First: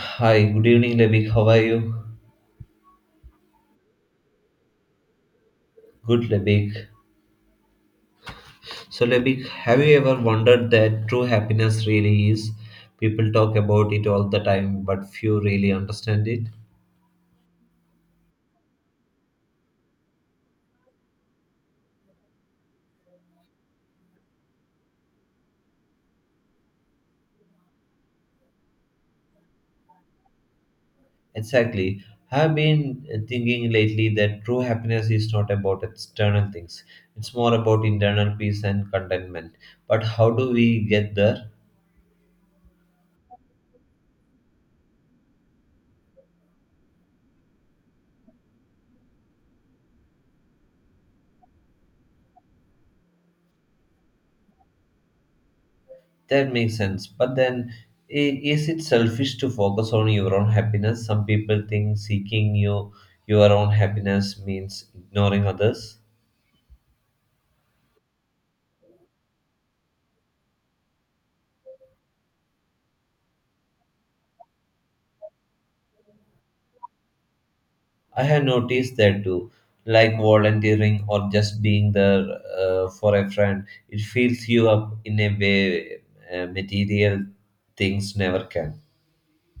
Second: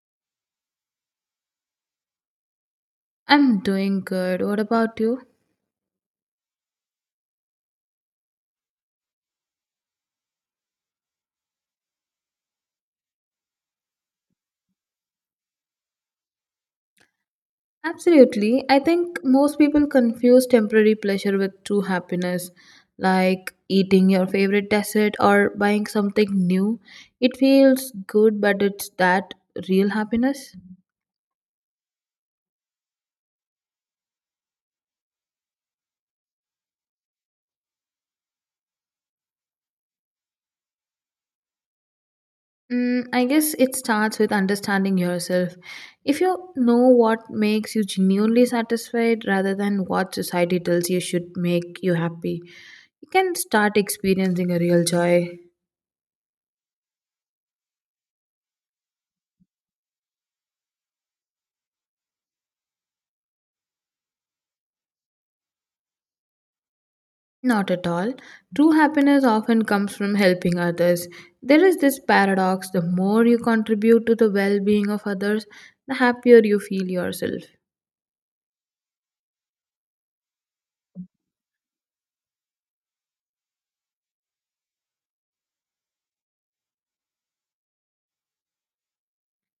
Hi, good evening, Lebik. How are you? I'm doing good. What about you? Good, Lebik. So, Lebik, have you ever wondered that true happiness really is? People talk about it all the time, but few really understand it. Absolutely. I think most people confuse temporary pleasure with true happiness, like eating your favorite dessert or buying something new. It feels good, but it's that real happiness? Exactly. I've been thinking lately that true happiness is not about external things, it's more about internal peace and contentment. But how do we get there? I guess it starts with understanding yourself. If you know what makes you genuinely satisfied rather than what society tells you should make you happy, you can start experiencing a real joy. That makes sense. But then, is it selfish to focus on your own happiness? Some people think seeking you, your own happiness means ignoring others. Not at all. True happiness often comes from helping others. There is this paradox the more you contribute to the well being of others, the happier you feel yourself. I have noticed that too. Like volunteering or just being there for a friend, it fills you up in a way material things never can.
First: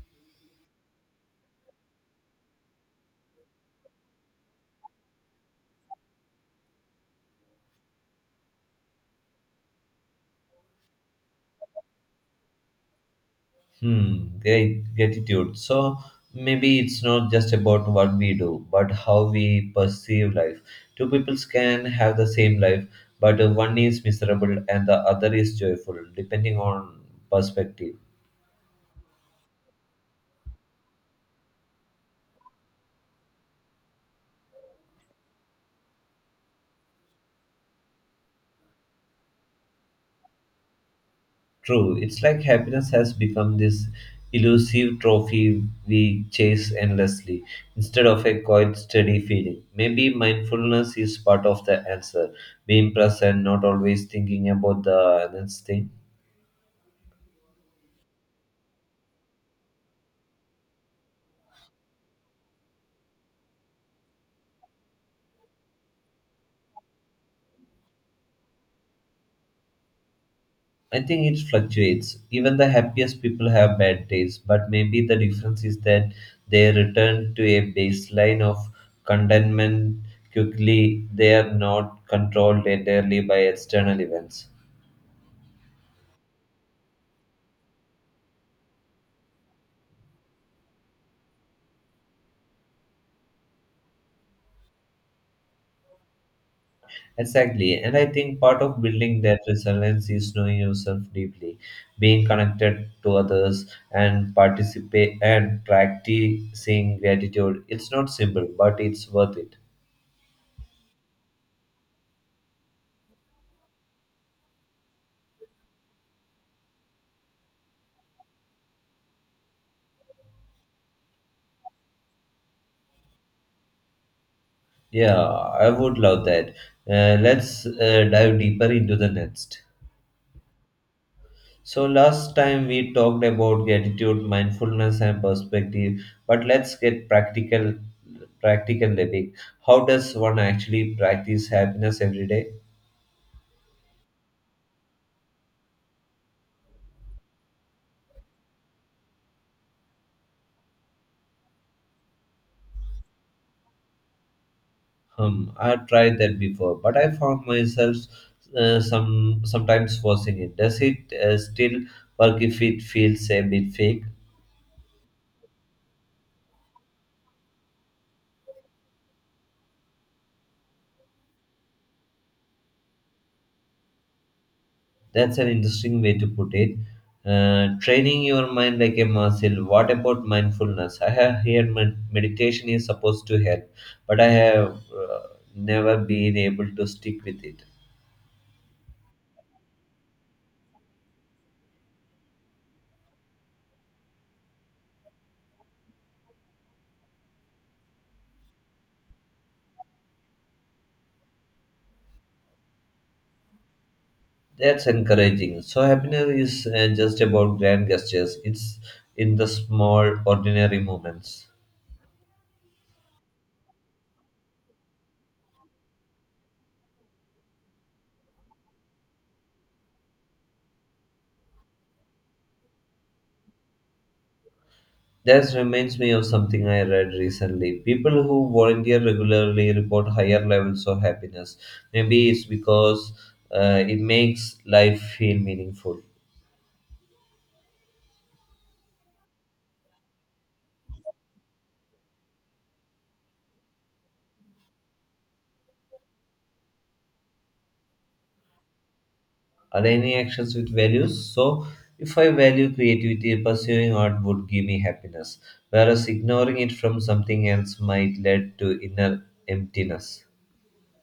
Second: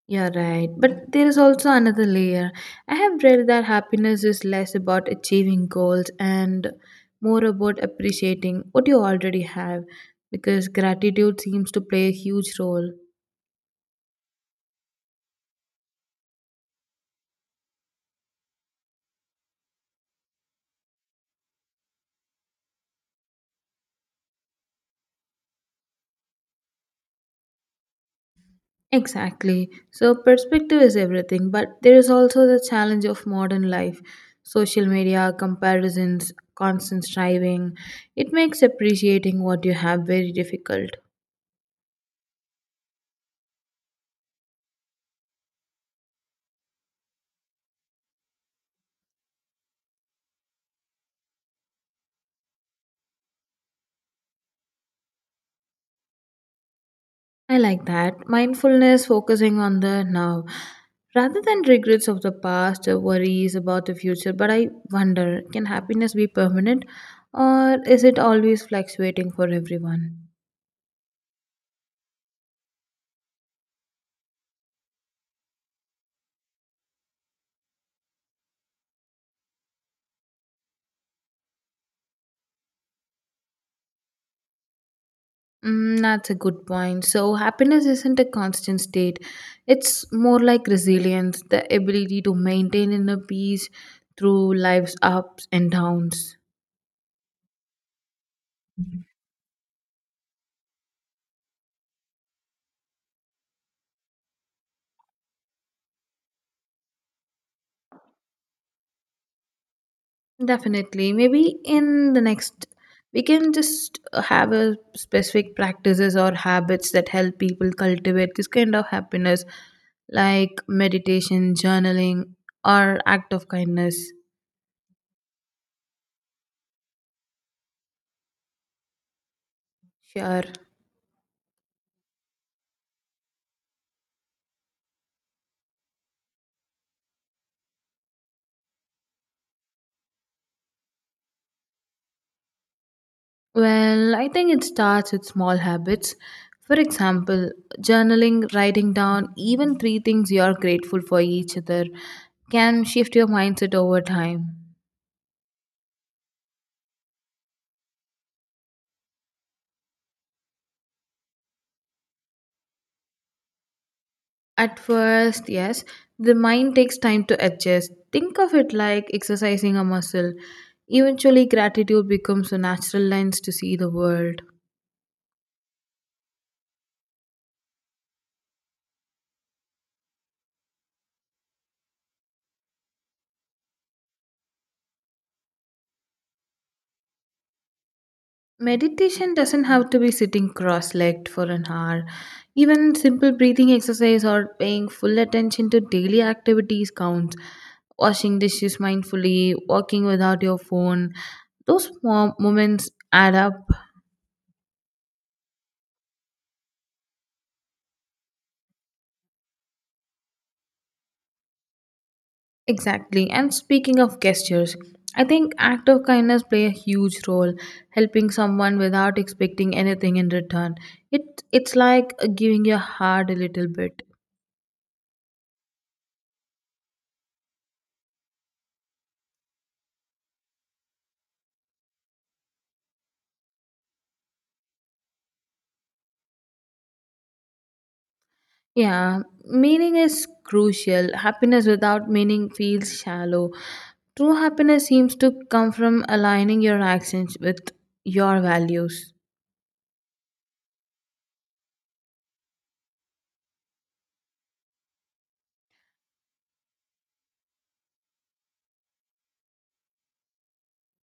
You're right. But there is also another layer. I have read that happiness is less about achieving goals and more about appreciating what you already have because gratitude seems to play a huge role. Hmm, great gratitude. So maybe it's not just about what we do, but how we perceive life. Two peoples can have the same life, but one is miserable and the other is joyful, depending on perspective. Exactly. So, perspective is everything, but there is also the challenge of modern life social media, comparisons, constant striving. It makes appreciating what you have very difficult. True, it's like happiness has become this elusive trophy we chase endlessly instead of a quiet, steady feeling. Maybe mindfulness is part of the answer, being present, not always thinking about the next thing. I like that. Mindfulness, focusing on the now. Rather than regrets of the past or worries about the future, but I wonder can happiness be permanent or is it always fluctuating for everyone? I think it fluctuates. Even the happiest people have bad days, but maybe the difference is that they return to a baseline of contentment quickly. They are not controlled entirely by external events. That's a good point. So, happiness isn't a constant state, it's more like resilience, the ability to maintain inner peace through life's ups and downs. Exactly, and I think part of building that resilience is knowing yourself deeply, being connected to others, and participate and practicing gratitude. It's not simple, but it's worth it. Definitely. Maybe in the next, we can just have a specific practices or habits that help people cultivate this kind of happiness, like meditation, journaling, or act of kindness. Yeah, I would love that. Let's dive deeper into the next. Sure. So, last time we talked about gratitude, mindfulness, and perspective, but let's get practical. Practical living. How does one actually practice happiness every day? Well, I think it starts with small habits. For example, journaling, writing down even three things you are grateful for each other can shift your mindset over time. Hmm, I tried that before, but I found myself sometimes forcing it. Does it still work if it feels a bit fake? At first, yes, the mind takes time to adjust. Think of it like exercising a muscle. Eventually, gratitude becomes a natural lens to see the world. That's an interesting way to put it. Training your mind like a muscle. What about mindfulness? I have heard meditation is supposed to help, but I have uh, never been able to stick with it. Meditation doesn't have to be sitting cross legged for an hour. Even simple breathing exercise or paying full attention to daily activities counts. Washing dishes mindfully, walking without your phone, those small moments add up. That's encouraging. So happiness is just about grand gestures. It's in the small, ordinary moments. Exactly. And speaking of gestures, I think act of kindness play a huge role, helping someone without expecting anything in return. It's like giving your heart a little bit. That reminds me of something I read recently. People who volunteer regularly report higher levels of happiness. Maybe it's because it makes life feel meaningful. Yeah, meaning is crucial. Happiness without meaning feels shallow. True happiness seems to come from aligning your actions with your values. Are any actions with values? So, if I value creativity, pursuing art would give me happiness, whereas ignoring it from something else might lead to inner emptiness.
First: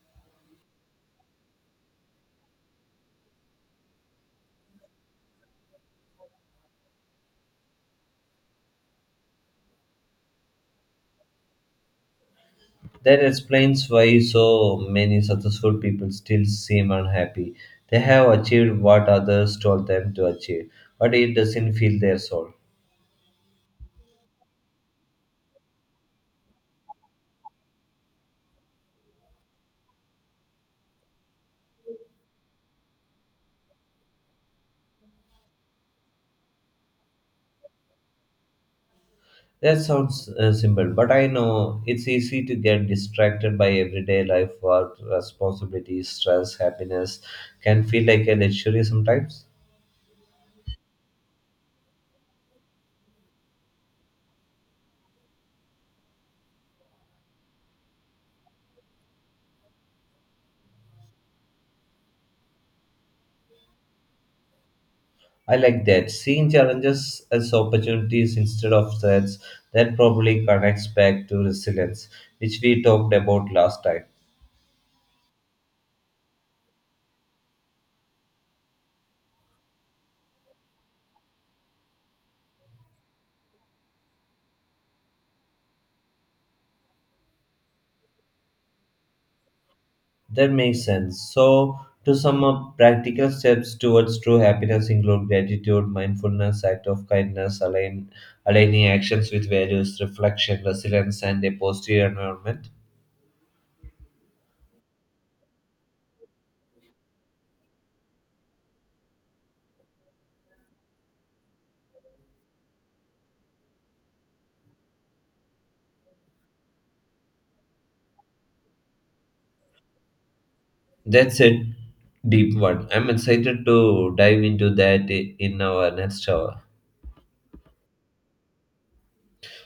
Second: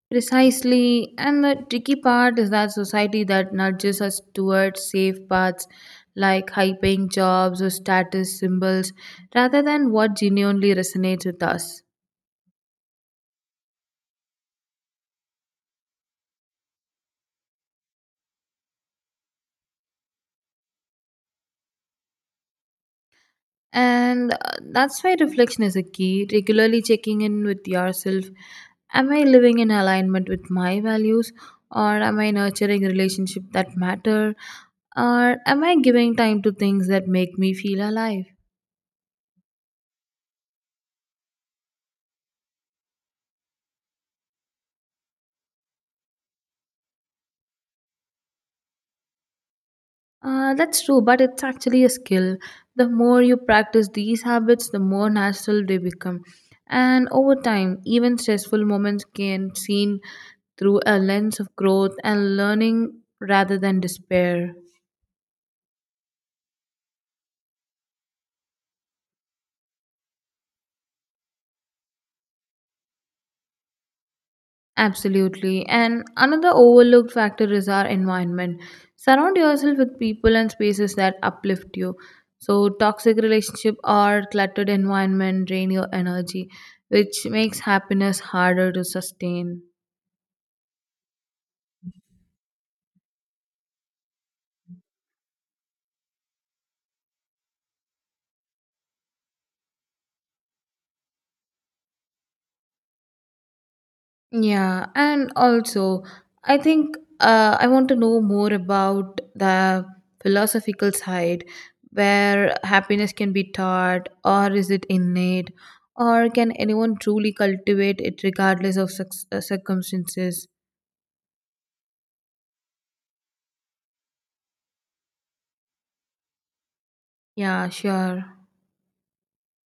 Precisely, and the tricky part is that society that nudges us towards safe paths like high paying jobs or status symbols rather than what genuinely resonates with us. That explains why so many successful people still seem unhappy. They have achieved what others told them to achieve, but it doesn't fill their soul. And that's why reflection is a key, regularly checking in with yourself. Am I living in alignment with my values? Or am I nurturing relationships that matter? Or am I giving time to things that make me feel alive? That sounds simple, but I know it's easy to get distracted by everyday life work, responsibilities, stress, happiness can feel like a luxury sometimes. That's true, but it's actually a skill. The more you practice these habits, the more natural they become. And over time, even stressful moments can seen through a lens of growth and learning rather than despair. I like that. Seeing challenges as opportunities instead of threats, that probably connects back to resilience, which we talked about last time. Absolutely. And another overlooked factor is our environment. Surround yourself with people and spaces that uplift you. So toxic relationship or cluttered environment drain your energy, which makes happiness harder to sustain. That makes sense. So, to sum up, practical steps towards true happiness include gratitude, mindfulness, act of kindness, aligning actions with values, reflection, resilience, and a positive environment. Yeah, and also, I think I want to know more about the philosophical side where happiness can be taught, or is it innate, or can anyone truly cultivate it regardless of circumstances? That's a deep one. I'm excited to dive into that in our next hour. Yeah, sure.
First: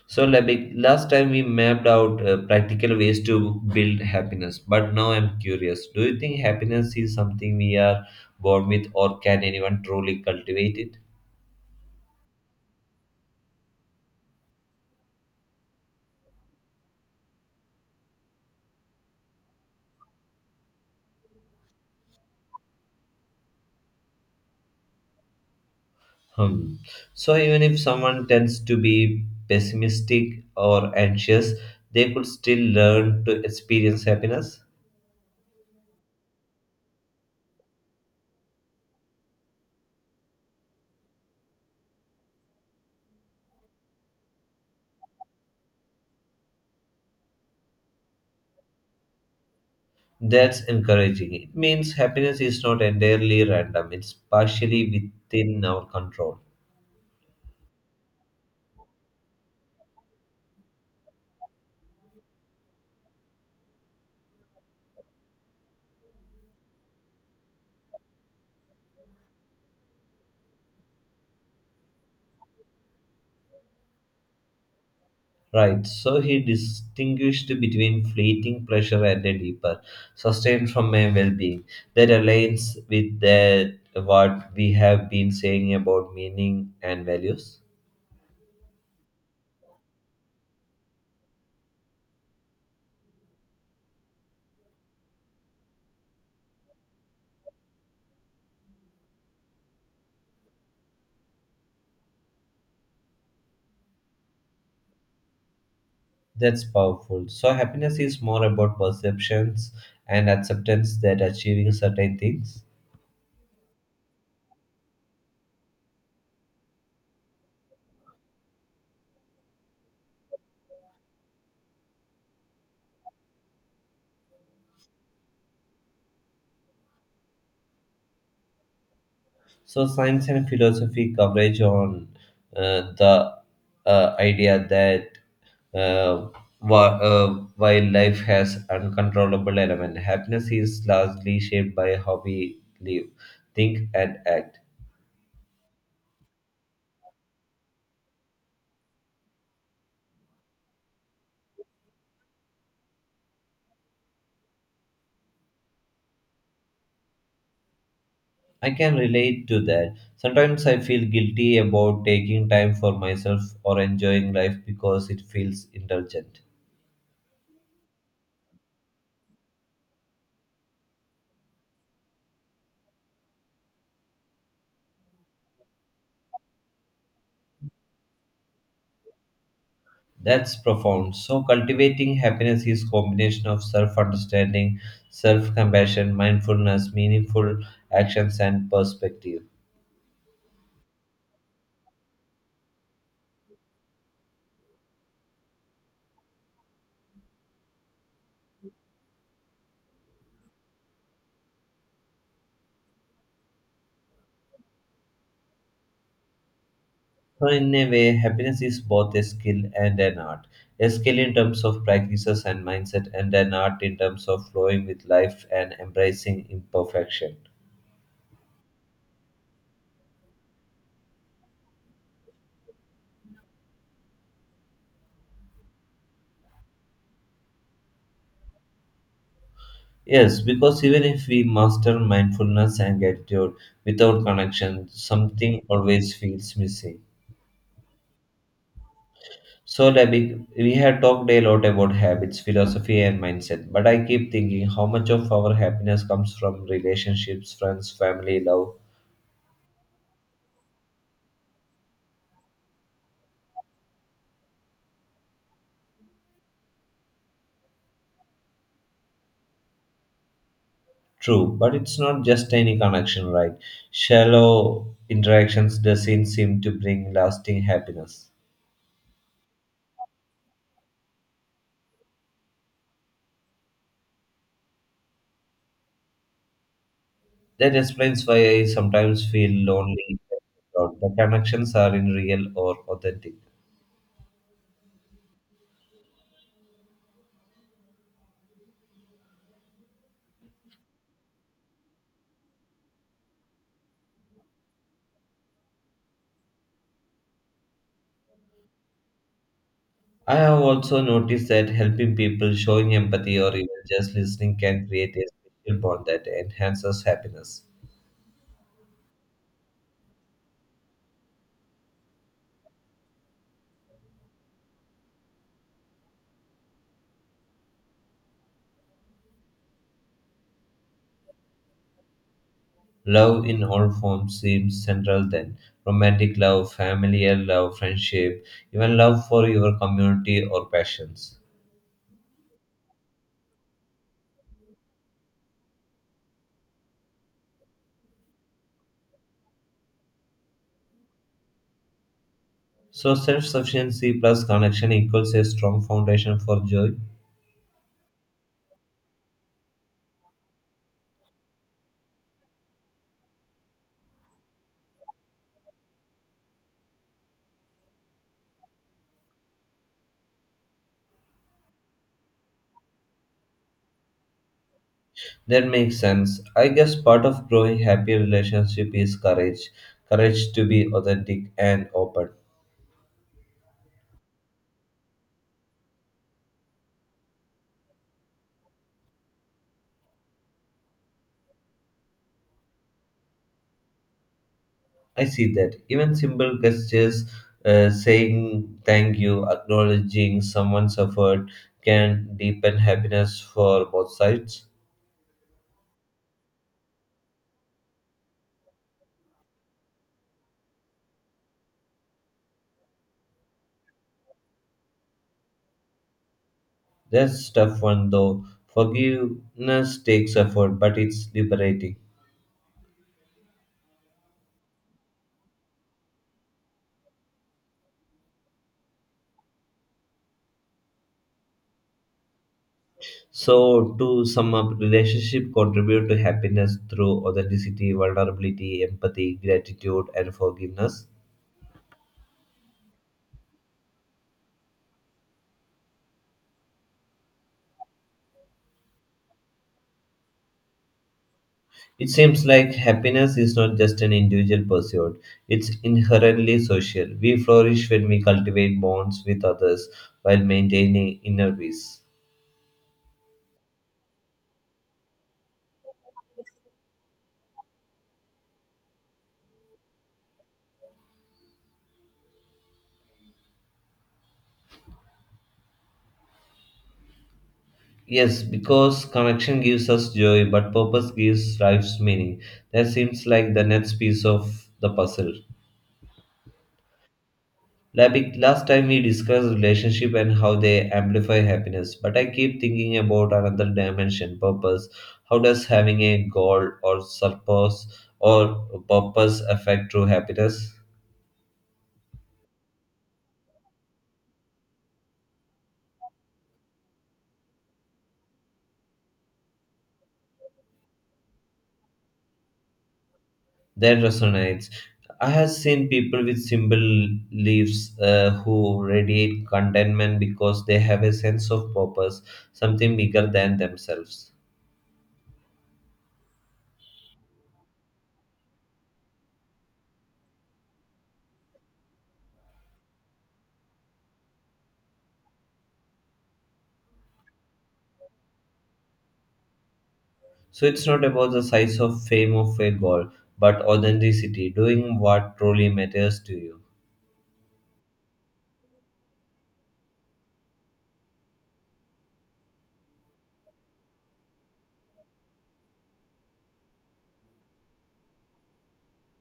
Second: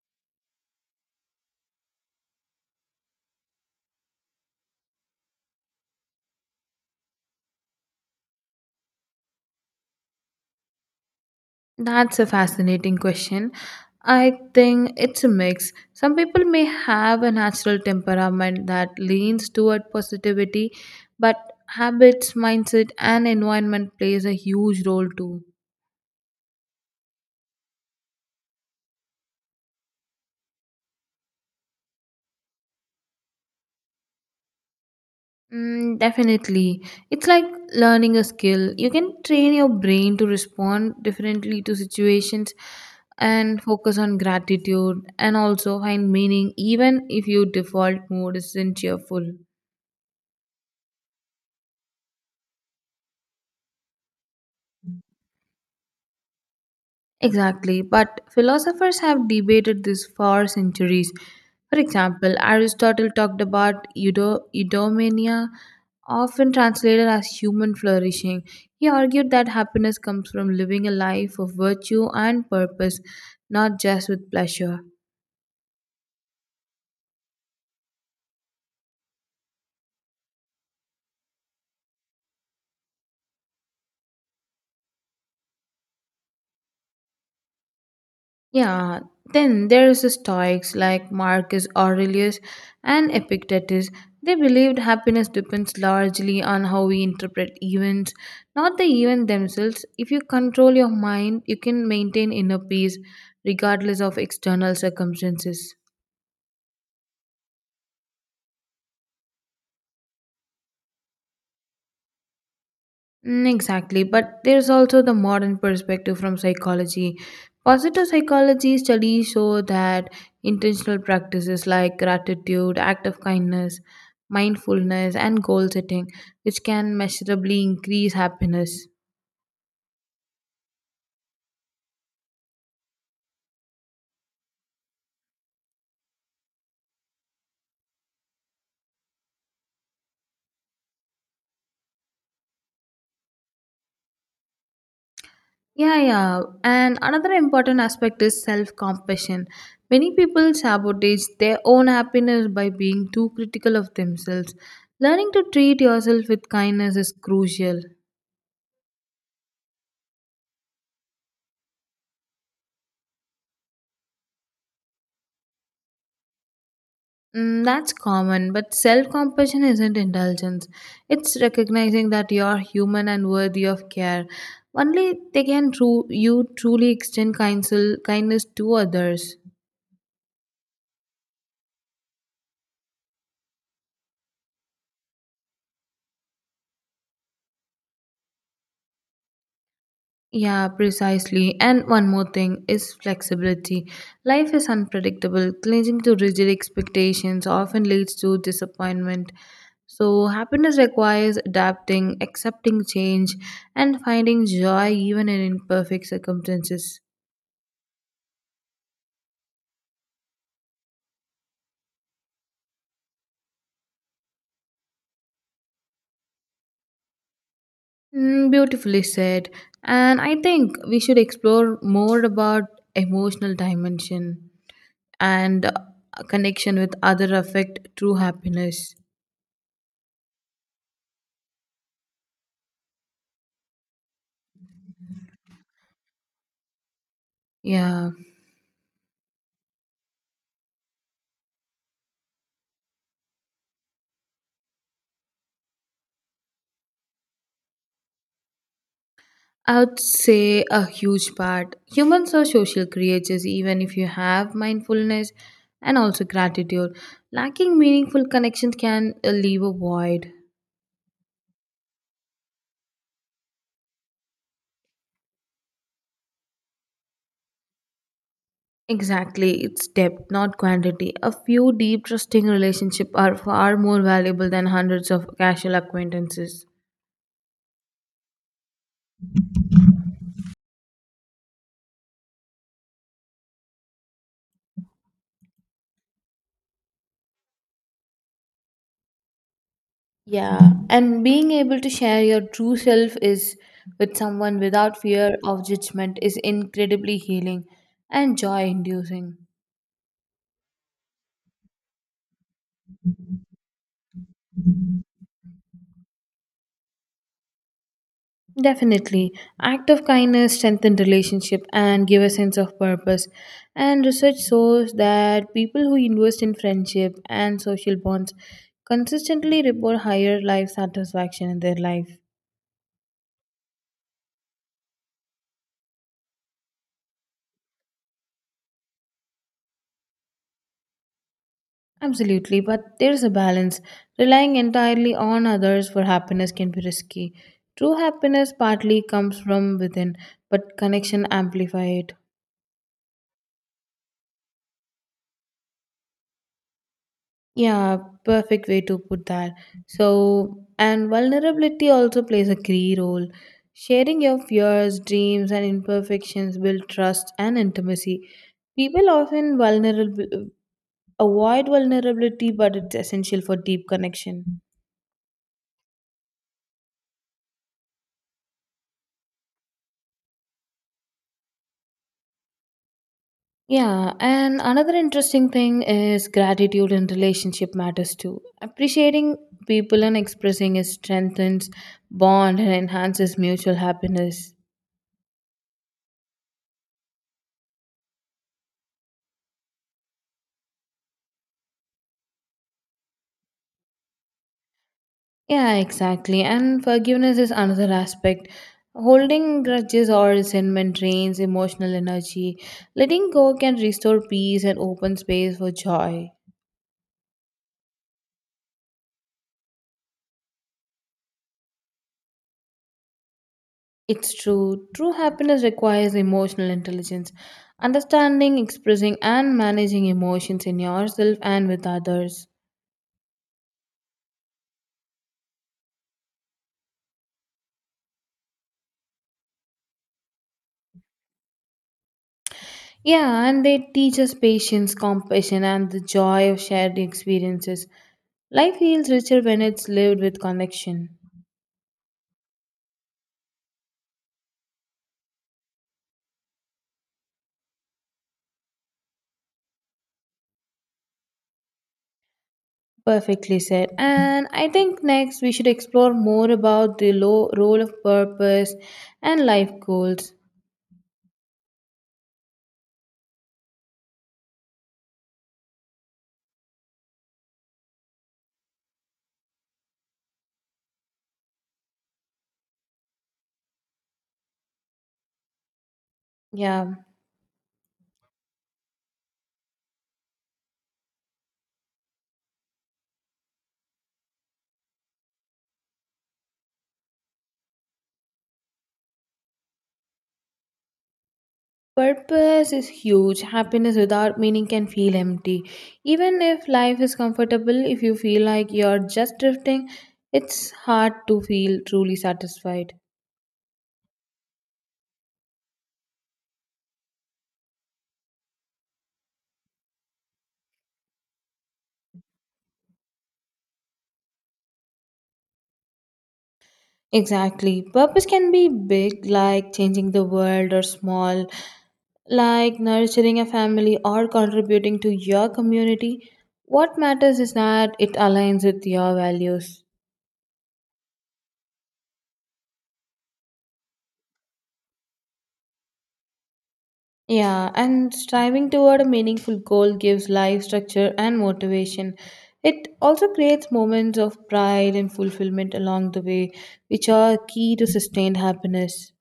So, Labik, last time we mapped out practical ways to build happiness, but now I'm curious. Do you think happiness is something we are born with, or can anyone truly cultivate it? That's a fascinating question. I think it's a mix. Some people may have a natural temperament that leans toward positivity, but habits, mindset, and environment plays a huge role too. Hmm. So even if someone tends to be pessimistic or anxious, they could still learn to experience happiness. Definitely. It's like learning a skill. You can train your brain to respond differently to situations and focus on gratitude and also find meaning even if your default mode isn't cheerful. That's encouraging. It means happiness is not entirely random, it's partially within our control. Exactly, but philosophers have debated this for centuries. For example, Aristotle talked about eudaimonia, often translated as human flourishing. He argued that happiness comes from living a life of virtue and purpose, not just with pleasure. Right, so he distinguished between fleeting pleasure and a deeper, sustained from a well being. That aligns with that, what we have been saying about meaning and values. Yeah, then there's the Stoics like Marcus Aurelius and Epictetus. They believed happiness depends largely on how we interpret events, not the events themselves. If you control your mind, you can maintain inner peace regardless of external circumstances. That's powerful. So, happiness is more about perceptions and acceptance than achieving certain things. Exactly, but there's also the modern perspective from psychology. Positive psychology studies show that intentional practices like gratitude, act of kindness, mindfulness, and goal setting, which can measurably increase happiness. So, science and philosophy coverage on the idea that uh, while life has uncontrollable element, happiness is largely shaped by how we live, think, and act. Yeah. And another important aspect is self compassion. Many people sabotage their own happiness by being too critical of themselves. Learning to treat yourself with kindness is crucial. I can relate to that. Sometimes I feel guilty about taking time for myself or enjoying life because it feels indulgent. That's common, but self compassion isn't indulgence. It's recognizing that you're human and worthy of care. Only they can you truly extend kindness, kindness to others. That's profound. So cultivating happiness is combination of self-understanding, self-compassion, mindfulness, meaningful actions and perspective. Yeah, precisely. And one more thing is flexibility. Life is unpredictable. Clinging to rigid expectations often leads to disappointment. So, happiness requires adapting, accepting change, and finding joy even in imperfect circumstances. So in a way, happiness is both a skill and an art. A skill in terms of practices and mindset and an art in terms of flowing with life and embracing imperfection. Beautifully said. And I think we should explore more about emotional dimension and connection with other affect true happiness. Yes, because even if we master mindfulness and gratitude without connection, something always feels missing. Yeah, So, Debbie, we have talked a lot about habits, philosophy, and mindset, but I keep thinking how much of our happiness comes from relationships, friends, family, love. I would say a huge part. Humans are social creatures, even if you have mindfulness and also gratitude. Lacking meaningful connections can leave a void. True, but it's not just any connection, right? Shallow interactions doesn't seem to bring lasting happiness. Exactly, it's depth, not quantity. A few deep, trusting relationships are far more valuable than hundreds of casual acquaintances. That explains why I sometimes feel lonely. The connections are in real or authentic. Yeah, and being able to share your true self is with someone without fear of judgment is incredibly healing and joy inducing. I have also noticed that helping people, showing empathy, or even just listening can create a special bond that enhances happiness. Definitely. Act of kindness strengthen relationship and give a sense of purpose. And research shows that people who invest in friendship and social bonds consistently report higher life satisfaction in their life. Love in all forms seems central then. Romantic love, familial love, friendship, even love for your community or passions. Absolutely, but there's a balance. Relying entirely on others for happiness can be risky. True happiness partly comes from within, but connection amplify it. So, self sufficiency plus connection equals a strong foundation for joy. Yeah, perfect way to put that. So, and vulnerability also plays a key role. Sharing your fears, dreams, and imperfections build trust and intimacy. People often vulnerable avoid vulnerability, but it's essential for deep connection. That makes sense. I guess part of growing happy relationship is courage courage to be authentic and open. Yeah, and another interesting thing is gratitude and relationship matters too. Appreciating people and expressing it strengthens bond and enhances mutual happiness. I see that. Even simple gestures, saying thank you, acknowledging someone's effort, can deepen happiness for both sides. Yeah, exactly. And forgiveness is another aspect. Holding grudges or resentment drains emotional energy. Letting go can restore peace and open space for joy. That's tough one though. Forgiveness takes effort, but it's liberating. It's true. True happiness requires emotional intelligence, understanding, expressing, and managing emotions in yourself and with others. So, to sum up, relationship contribute to happiness through authenticity, vulnerability, empathy, gratitude, and forgiveness. Yeah, and they teach us patience, compassion, and the joy of shared experiences. Life feels richer when it's lived with connection. It seems like happiness is not just an individual pursuit, it's inherently social. We flourish when we cultivate bonds with others while maintaining inner peace. Perfectly said. And I think next we should explore more about the role of purpose and life goals. Yes, because connection gives us joy, but purpose gives life's meaning. That seems like the next piece of the puzzle. Yeah, Like last time we discussed relationship and how they amplify happiness, but I keep thinking about another dimension, purpose. How does having a goal or purpose affect true happiness? purpose is huge. Happiness without meaning can feel empty. Even if life is comfortable, if you feel like you're just drifting, it's hard to feel truly satisfied. That resonates. I have seen people with simple lives who radiate contentment because they have a sense of purpose, something bigger than themselves. Exactly. Purpose can be big, like changing the world, or small, like nurturing a family or contributing to your community. What matters is that it aligns with your values. So it's not about the size of fame of a goal, but authenticity, doing what truly matters to you. Yeah, and striving toward a meaningful goal gives life structure and motivation. It also creates moments of pride and fulfillment along the way, which are key to sustained happiness.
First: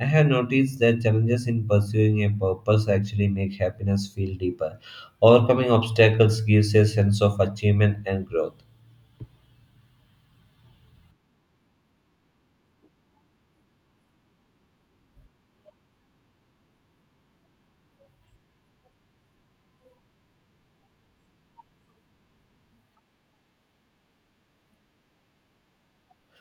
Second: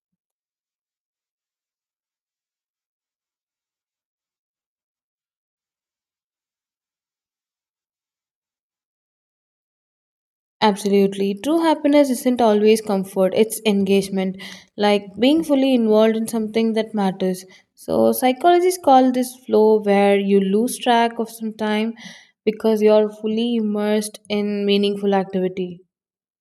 I have noticed that challenges in pursuing a purpose actually make happiness feel deeper. Overcoming obstacles gives a sense of achievement and growth. Absolutely. True happiness isn't always comfort, it's engagement, like being fully involved in something that matters. So, psychologists call this flow where you lose track of some time because you're fully immersed in meaningful activity.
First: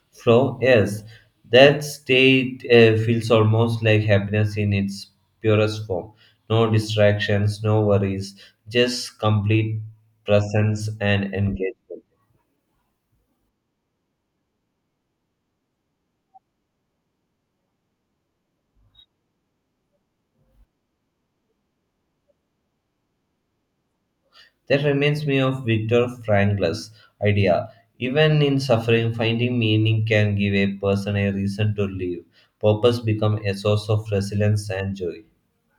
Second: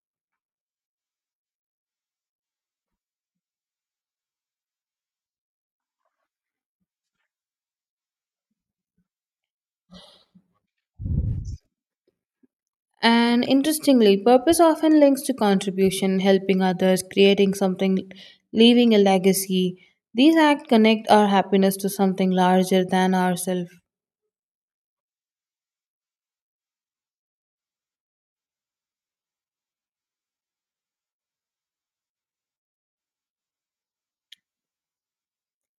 Flow, yes, that state feels almost like happiness in its purest form. No distractions, no worries, just complete presence and engagement. And interestingly, purpose often links to contribution, helping others, creating something, leaving a legacy. These acts connect our happiness to something larger than ourselves. That reminds me of Viktor Frankl's idea. Even in suffering, finding meaning can give a person a reason to live. Purpose becomes a source of resilience and joy.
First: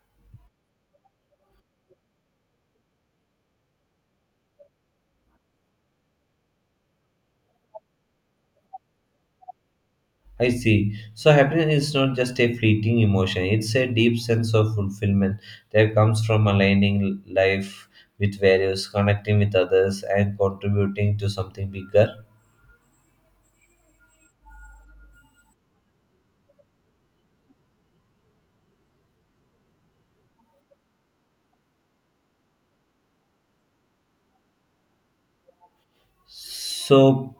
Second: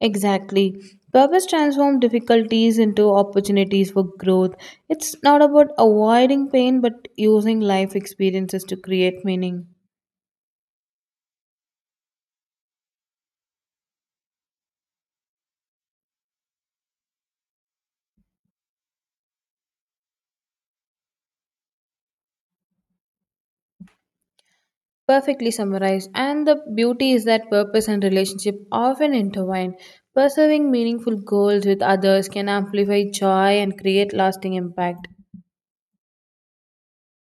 Exactly. Purpose transforms difficulties into opportunities for growth. It's not about avoiding pain but using life experiences to create meaning. I see. So happiness is not just a fleeting emotion. It's a deep sense of fulfillment that comes from aligning life with values, connecting with others, and contributing to something bigger. Perfectly summarized. And the beauty is that purpose and relationship often intertwine. Pursuing meaningful goals with others can amplify joy and create lasting impact. So,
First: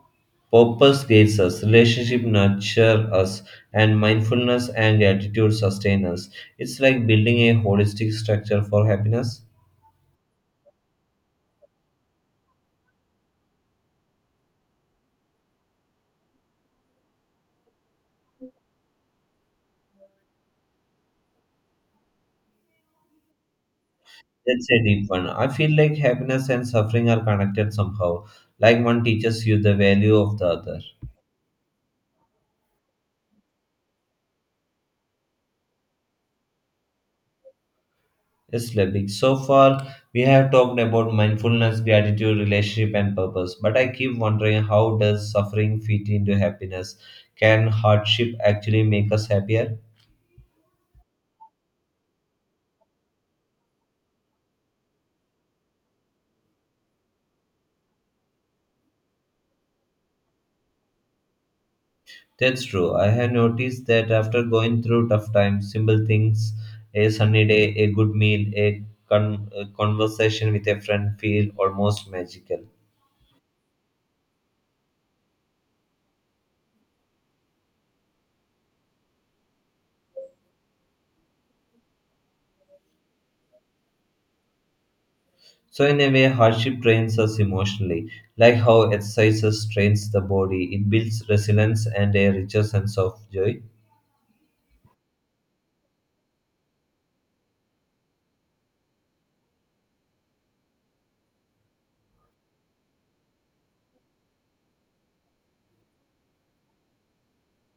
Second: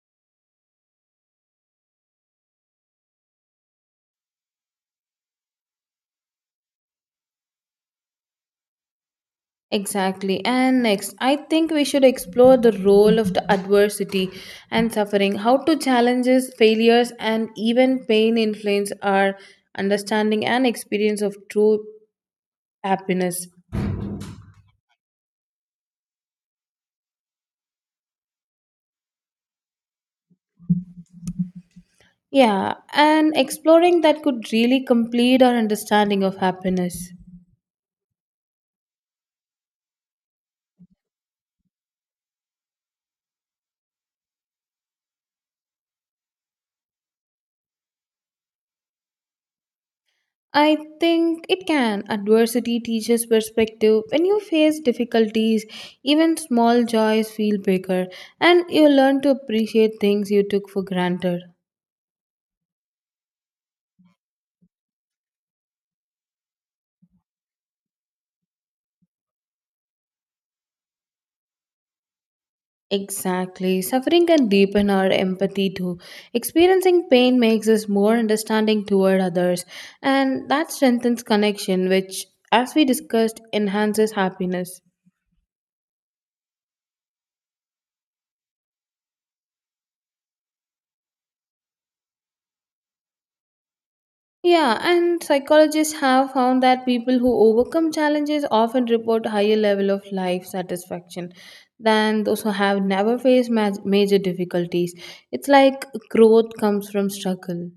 purpose guides us, relationship nurture us, and mindfulness and gratitude sustain us. It's like building a holistic structure for happiness. Exactly. And next, I think we should explore the role of the adversity and suffering, how to challenges, failures, and even pain influence our understanding and experience of true happiness. That's a deep one. I feel like happiness and suffering are connected somehow, like one teaches you the value of the other. Yeah, and exploring that could really complete our understanding of happiness. Is living. So far, we have talked about mindfulness, gratitude, relationship, and purpose. But I keep wondering how does suffering fit into happiness? Can hardship actually make us happier? I think it can. Adversity teaches perspective. When you face difficulties, even small joys feel bigger, and you learn to appreciate things you took for granted. That's true. I have noticed that after going through tough times, simple things, a sunny day, a good meal, a conversation with a friend feel almost magical. Exactly. Suffering can deepen our empathy too. Experiencing pain makes us more understanding toward others, and that strengthens connection, which, as we discussed, enhances happiness. So, in a way, hardship trains us emotionally. Like how exercises trains the body, it builds resilience and a richer sense of joy. Yeah, and psychologists have found that people who overcome challenges often report higher level of life satisfaction than those who have never faced major difficulties. It's like growth comes from struggle.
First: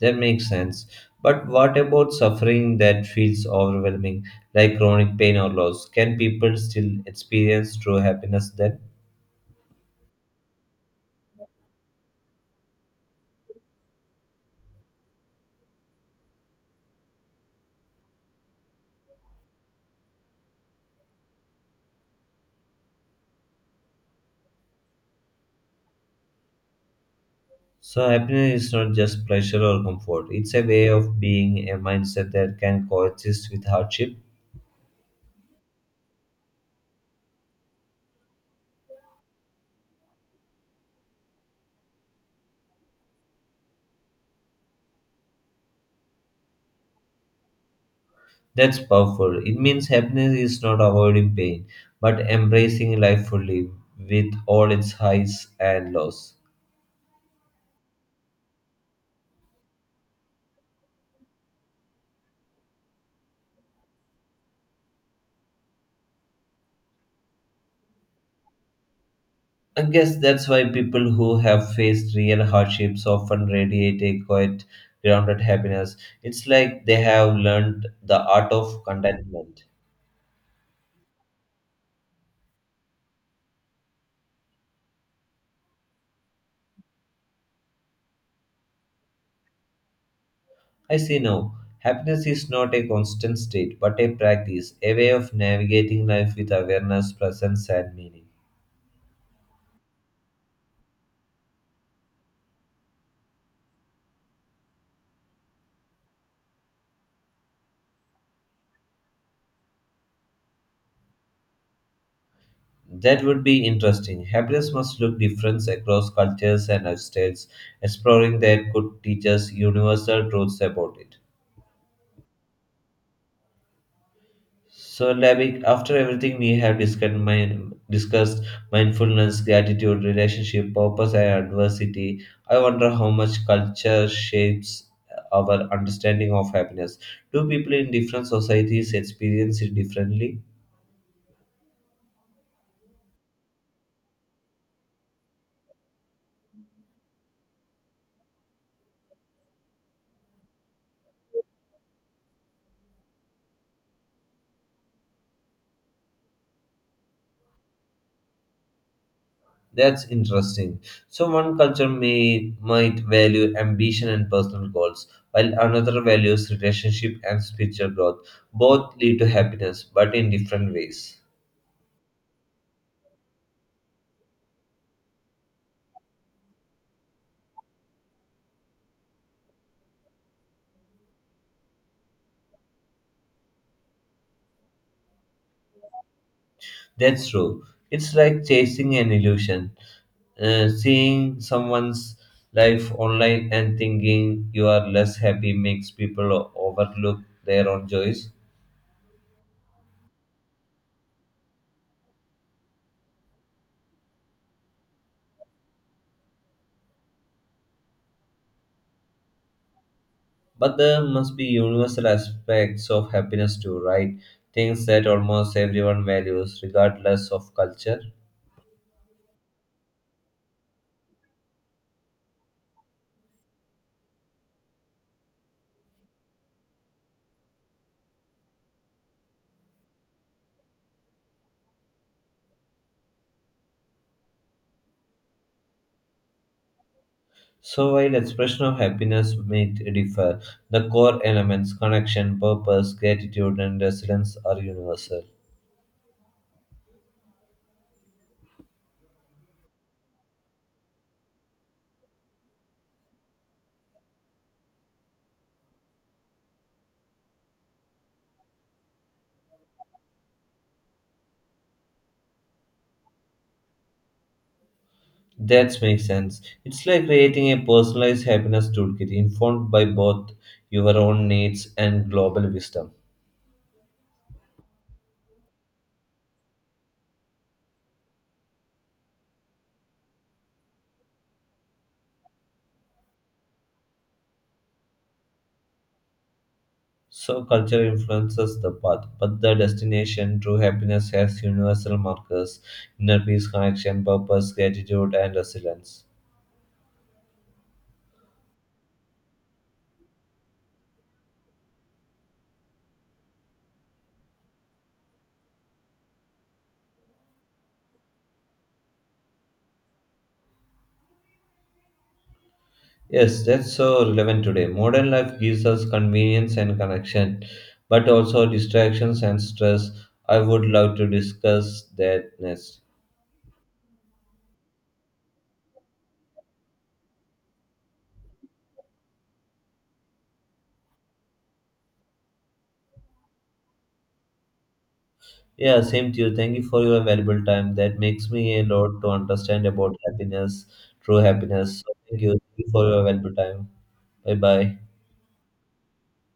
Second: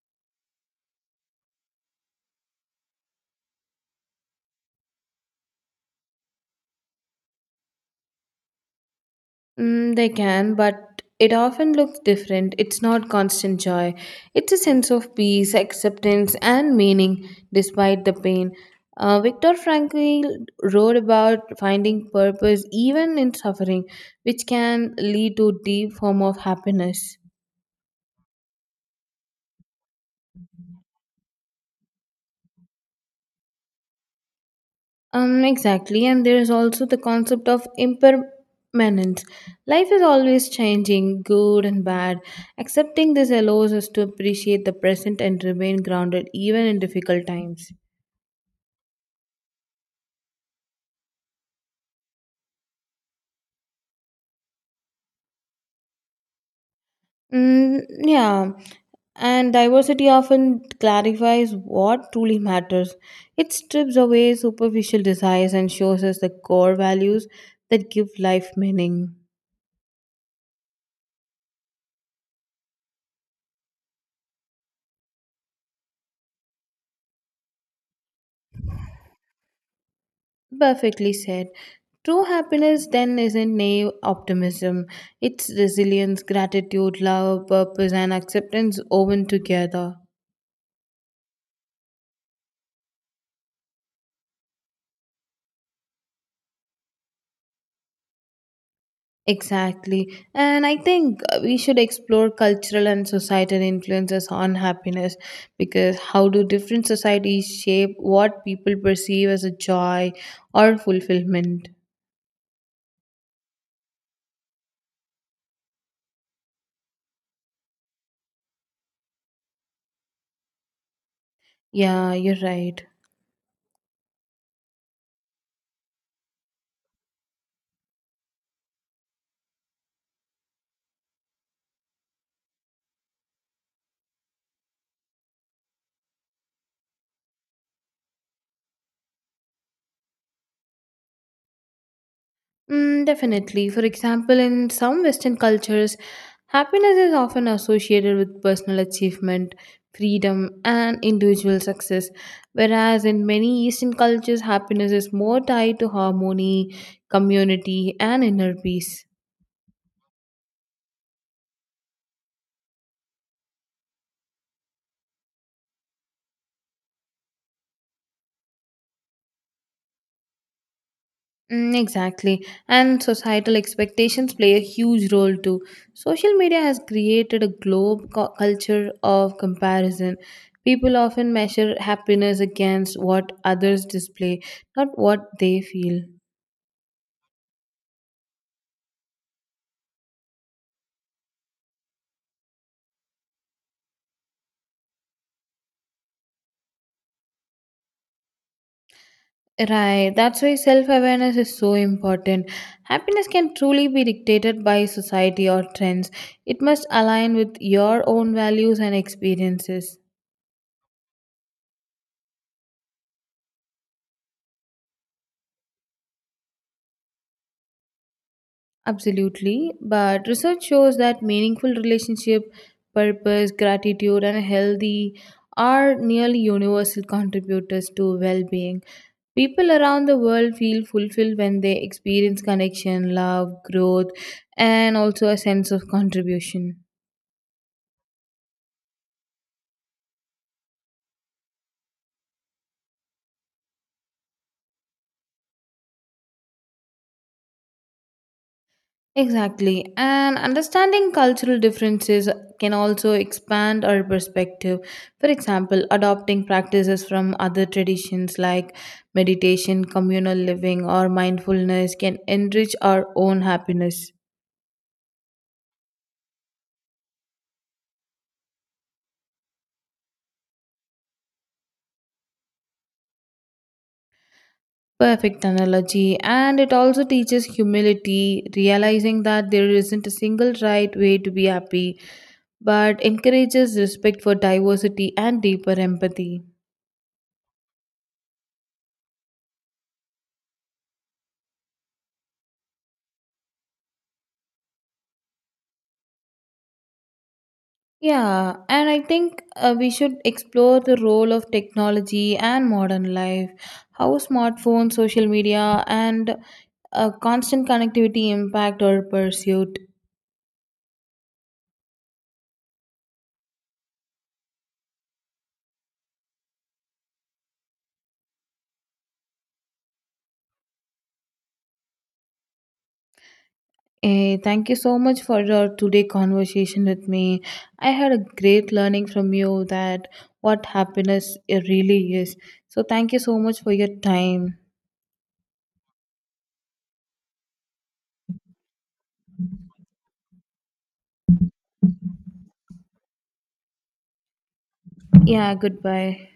That makes sense. But what about suffering that feels overwhelming, like chronic pain or loss? Can people still experience true happiness then? They can, but it often looks different. It's not constant joy. It's a sense of peace, acceptance, and meaning despite the pain. Viktor Frankl wrote about finding purpose even in suffering, which can lead to deep form of happiness. So, happiness is not just pleasure or comfort, it's a way of being, a mindset that can coexist with hardship. Exactly, and there is also the concept of impermanence. Life is always changing, good and bad. Accepting this allows us to appreciate the present and remain grounded even in difficult times. That's powerful. It means happiness is not avoiding pain, but embracing life fully with all its highs and lows. Mm, yeah, and diversity often clarifies what truly matters. It strips away superficial desires and shows us the core values that give life meaning. I guess that's why people who have faced real hardships often radiate a quiet, grounded happiness. It's like they have learned the art of contentment. Perfectly said. True happiness then isn't naive optimism. It's resilience, gratitude, love, purpose, and acceptance woven together. I say no. Happiness is not a constant state, but a practice, a way of navigating life with awareness, presence, and meaning. Exactly. And I think we should explore cultural and societal influences on happiness because how do different societies shape what people perceive as a joy or fulfillment? That would be interesting. Happiness must look different across cultures and lifestyles. Exploring that could teach us universal truths about it. Yeah, you're right. So, Labik, after everything we have discussed, mindfulness, gratitude, relationship, purpose, and adversity, I wonder how much culture shapes our understanding of happiness. Do people in different societies experience it differently? Definitely. For example, in some Western cultures, happiness is often associated with personal achievement, freedom, and individual success. Whereas in many Eastern cultures, happiness is more tied to harmony, community, and inner peace. That's interesting. So one culture may might value ambition and personal goals, while another values relationship and spiritual growth. Both lead to happiness, but in different ways. Exactly. And societal expectations play a huge role too. Social media has created a culture of comparison. People often measure happiness against what others display, not what they feel. That's true. It's like chasing an illusion, seeing someone's life online and thinking you are less happy makes people overlook their own joys. Right, that's why self awareness is so important. Happiness can truly be dictated by society or trends, it must align with your own values and experiences. But there must be universal aspects of happiness too, right? Things that almost everyone values, regardless of culture. Absolutely, but research shows that meaningful relationship, purpose, gratitude, and healthy are nearly universal contributors to well being. People around the world feel fulfilled when they experience connection, love, growth, and also a sense of contribution. So, while expression of happiness may differ, the core elements connection, purpose, gratitude, and resilience are universal. Exactly. And understanding cultural differences can also expand our perspective. For example, adopting practices from other traditions like meditation, communal living, or mindfulness can enrich our own happiness. That makes sense. It's like creating a personalized happiness toolkit informed by both your own needs and global wisdom. Perfect analogy. And it also teaches humility, realizing that there isn't a single right way to be happy, but encourages respect for diversity and deeper empathy. So culture influences the path, but the destination, true happiness, has universal markers: inner peace, connection, purpose, gratitude, and resilience. Yeah, and I think we should explore the role of technology and modern life, how smartphones, social media, and constant connectivity impact our pursuit. Yes, that's so relevant today. Modern life gives us convenience and connection, but also distractions and stress. I would love to discuss that next. Thank you so much for your today conversation with me. I had a great learning from you that what happiness really is. So thank you so much for your time. Yeah, same to you. Thank you for your valuable time. That makes me a lot to understand about happiness, true happiness. So thank you. Thank you for your valuable time. Bye bye. Yeah, goodbye.